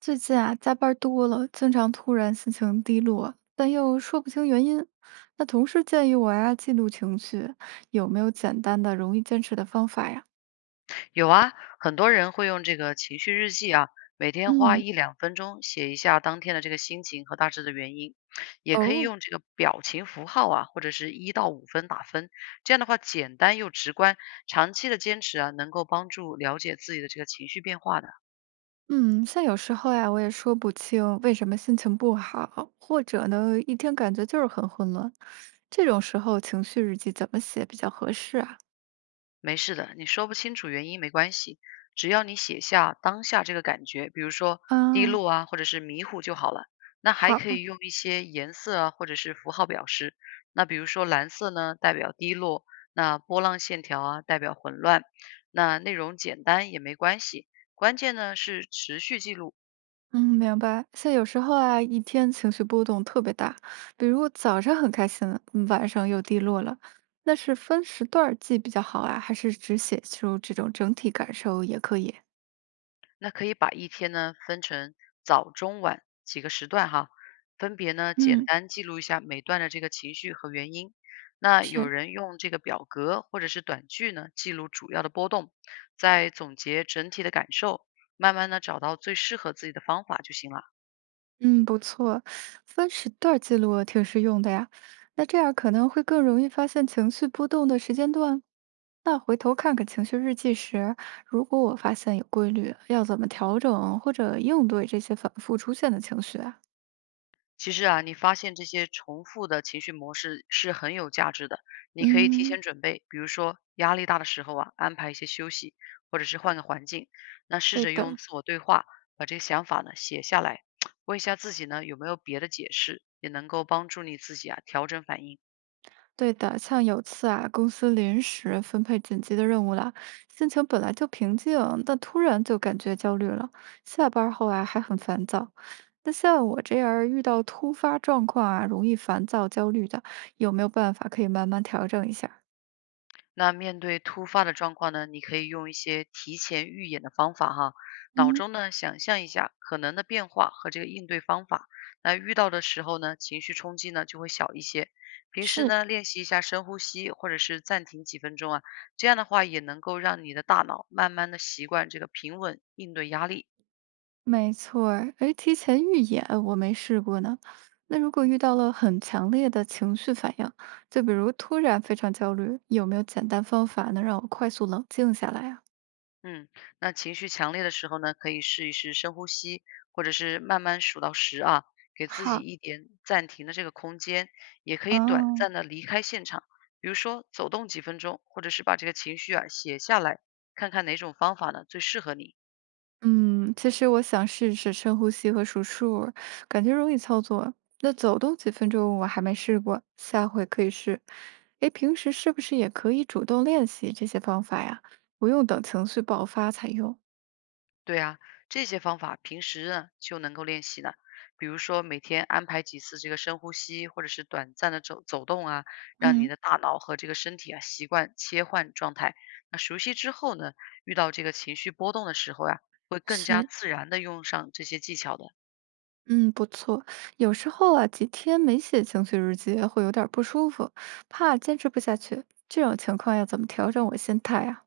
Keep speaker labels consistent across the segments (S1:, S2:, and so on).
S1: 最近啊，加班儿多了，经常突然心情低落，但又说不清原因。那同事建议我呀，记录情绪，有没有简单的、容易坚持的方法呀？
S2: 有啊，很多人会用这个情绪日记啊，每天花
S1: 嗯。
S2: 一两分钟写一下当天的这个心情和大致的原因，也可以
S1: 哦。
S2: 用这个表情符号啊，或者是1到5分打分，这样的话简单又直观，长期的坚持啊，能够帮助了解自己的这个情绪变化的。
S1: 嗯，像有时候呀，我也说不清为什么心情不好，或者呢，一天感觉就是很混乱。这种时候，情绪日记怎么写比较合适啊？
S2: 没事的，你说不清楚原因没关系，只要你写下当下这个感觉，比如说低
S1: 啊。
S2: 落啊，或者是迷糊就好了。那还
S1: 好。
S2: 可以用一些颜色啊，或者是符号表示。那比如说蓝色呢，代表低落；那波浪线条啊，代表混乱。那内容简单也没关系，关键呢是持续记录。
S1: 嗯，明白。像有时候啊，一天情绪波动特别大，比如早上很开心，晚上又低落了，那是分时段儿记比较好啊，还是只写出这种整体感受也可以？
S2: 那可以把一天呢分成早、中、晚几个时段哈，分别呢简
S1: 嗯。
S2: 单记录一下每段的这个情绪和原因。那有
S1: 是。
S2: 人用这个表格或者是短句呢记录主要的波动，再总结整体的感受，慢慢的找到最适合自己的方法就行了。
S1: 嗯，不错，分时段儿记录啊挺实用的呀。那这样可能会更容易发现情绪波动的时间段。那回头看看情绪日记时，如果我发现有规律，要怎么调整或者应对这些反复出现的情绪啊？
S2: 其实啊，你发现这些重复的情绪模式是很有价值的。你可以提
S1: 嗯。
S2: 前准备，比如说压力大的时候啊，安排一些休息，或者是换个环境。那试
S1: 对
S2: 着用
S1: 的。
S2: 自我对话把这个想法呢写下来，问一下自己呢有没有别的解释，也能够帮助你自己啊调整反应。
S1: 对的，像有次啊，公司临时分配紧急的任务了，心情本来就平静，但突然就感觉焦虑了。下班后啊，还很烦躁。那像我这样儿遇到突发状况啊，容易烦躁、焦虑的，有没有办法可以慢慢调整一下儿。
S2: 那面对突发的状况呢，你可以用一些提前预演的方法哈，脑
S1: 嗯。
S2: 中呢想象一下可能的变化和这个应对方法。那遇到的时候呢，情绪冲击呢就会小一些。平时
S1: 是。
S2: 呢练习一下深呼吸，或者是暂停几分钟啊，这样的话也能够让你的大脑慢慢的习惯这个平稳应对压力。
S1: 没错儿，哎，提前预演我没试过呢。那如果遇到了很强烈的情绪反应，就比如突然非常焦虑，有没有简单方法能让我快速冷静下来啊？
S2: 嗯，那情绪强烈的时候呢，可以试一试深呼吸，或者是慢慢数到十啊，给自己
S1: 好。
S2: 一点暂停的这个空间，也可以短
S1: 哦。
S2: 暂的离开现场，比如说走动几分钟，或者是把这个情绪啊写下来，看看哪种方法呢最适合你。
S1: 嗯，其实我想试试深呼吸和数数儿，感觉容易操作。那走动几分钟我还没试过，下回可以试。诶，平时是不是也可以主动练习这些方法呀？不用等情绪爆发才用。
S2: 对啊，这些方法平时呢就能够练习了。比如说每天安排几次这个深呼吸，或者是短暂的走走动啊，让你
S1: 嗯。
S2: 的大脑和这个身体啊习惯切换状态。那熟悉之后呢，遇到这个情绪波动的时候呀、会更加
S1: 是。
S2: 自然的用上这些技巧的。
S1: 嗯，不错。有时候啊，几天没写情绪日记会有点儿不舒服，怕坚持不下去。这种情况要怎么调整我心态啊？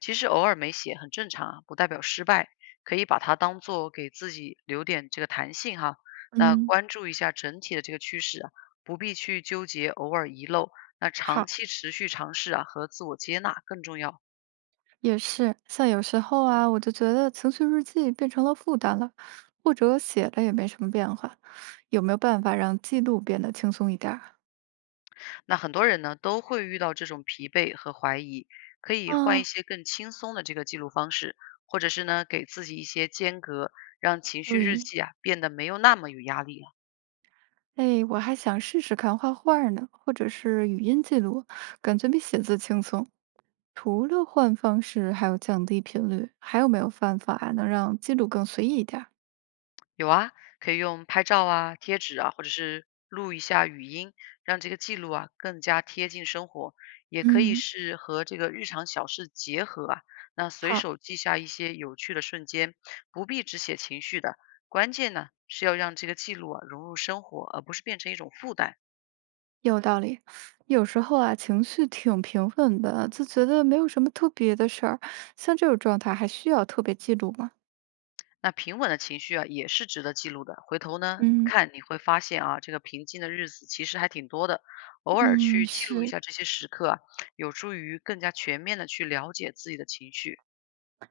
S2: 其实偶尔没写很正常啊，不代表失败，可以把它当做给自己留点这个弹性哈。那
S1: 嗯。
S2: 关注一下整体的这个趋势啊，不必去纠结偶尔遗漏。那长
S1: 好。
S2: 期持续尝试啊和自我接纳更重要。
S1: 也是，像有时候啊，我就觉得情绪日记变成了负担了，或者写了也没什么变化，有没有办法让记录变得轻松一点儿啊？
S2: 那很多人呢都会遇到这种疲惫和怀疑，可以换
S1: 嗯。
S2: 一些更轻松的这个记录方式，或者是呢给自己一些间隔，让情绪日
S1: 对，
S2: 记啊变得没有那么有压力了。
S1: 哎，我还想试试看画画儿呢，或者是语音记录，感觉比写字轻松。除了换方式，还有降低频率，还有没有办法能让记录更随意一点儿？
S2: 有啊，可以用拍照啊、贴纸啊，或者是录一下语音，让这个记录啊更加贴近生活。也可以
S1: 嗯。
S2: 是和这个日常小事结合啊，那随
S1: 好。
S2: 手记下一些有趣的瞬间，不必只写情绪的。关键呢是要让这个记录啊融入生活，而不是变成一种负担。
S1: 有道理，有时候啊，情绪挺平稳的，就觉得没有什么特别的事儿。像这种状态，还需要特别记录吗？
S2: 那平稳的情绪啊，也是值得记录的。回头呢，
S1: 嗯。
S2: 看你会发现啊，这个平静的日子其实还挺多的。偶尔
S1: 嗯，
S2: 去记录一
S1: 是，
S2: 下这些时刻啊，有助于更加全面的去了解自己的情绪。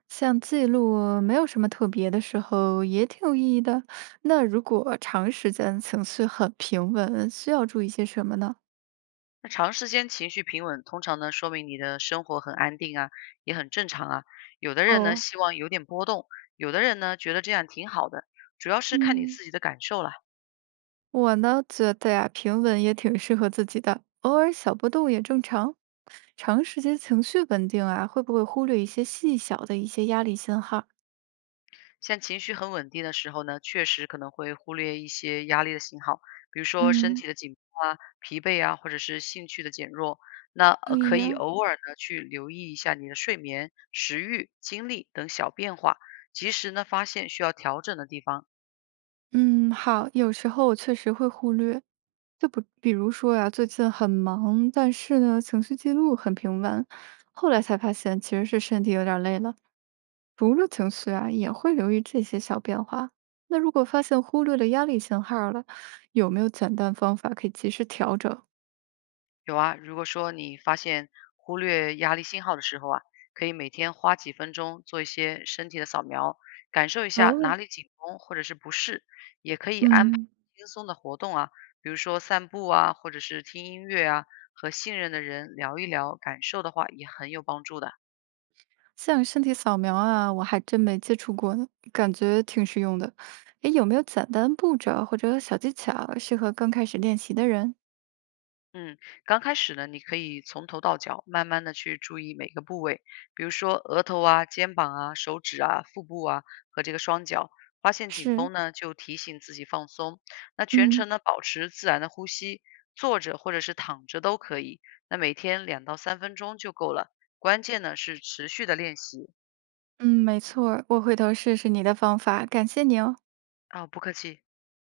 S1: 像记录没有什么特别的时候，也挺有意义的。那如果长时间情绪很平稳，需要注意些什么呢？
S2: 那长时间情绪平稳，通常呢说明你的生活很安定啊，也很正常啊。有的人呢
S1: 哦。
S2: 希望有点波动，有的人呢觉得这样挺好的，主要是看你
S1: 嗯，
S2: 自己的感受了。
S1: 我呢觉得呀，平稳也挺适合自己的，偶尔小波动也正常。长时间情绪稳定啊，会不会忽略一些细小的一些压力信号？
S2: 像情绪很稳定的时候呢，确实可能会忽略一些压力的信号，比如说身
S1: 嗯。
S2: 体的紧绷啊、疲惫啊，或者是兴趣的减弱。那
S1: 对
S2: 可以
S1: 呀。
S2: 偶尔呢去留意一下你的睡眠、食欲、精力等小变化，及时呢发现需要调整的地方。
S1: 嗯，好，有时候我确实会忽略，就不，比如说呀，最近很忙，但是呢，情绪记录很平稳，后来才发现其实是身体有点儿累了，除了情绪啊，也会留意这些小变化。那如果发现忽略了压力信号了，有没有简单方法可以及时调整？
S2: 有啊，如果说你发现忽略压力信号的时候啊，可以每天花几分钟做一些身体的扫描，感受一下哪
S1: 哦。
S2: 里紧绷或者是不适，
S1: 嗯。
S2: 轻松的活动啊，比如说散步啊，或者是听音乐啊，和信任的人聊一聊感受的话，也很有帮助的。
S1: 像身体扫描啊，我还真没接触过呢，感觉挺实用的。诶，有没有简单步骤或者小技巧适合刚开始练习的人？
S2: 嗯，刚开始呢，你可以从头到脚，慢慢的去注意每个部位，比如说额头啊、肩膀啊、手指啊、腹部啊和这个双脚。发现紧
S1: 是。
S2: 绷呢，就提醒自己放松。那全
S1: 嗯。
S2: 程呢，保持自然的呼吸，坐着或者是躺着都可以。那每天2到3分钟就够了，关键呢是持续的练习
S1: 嗯，没错儿我回头试试你的方法，感谢你哦。
S2: 啊。不客气。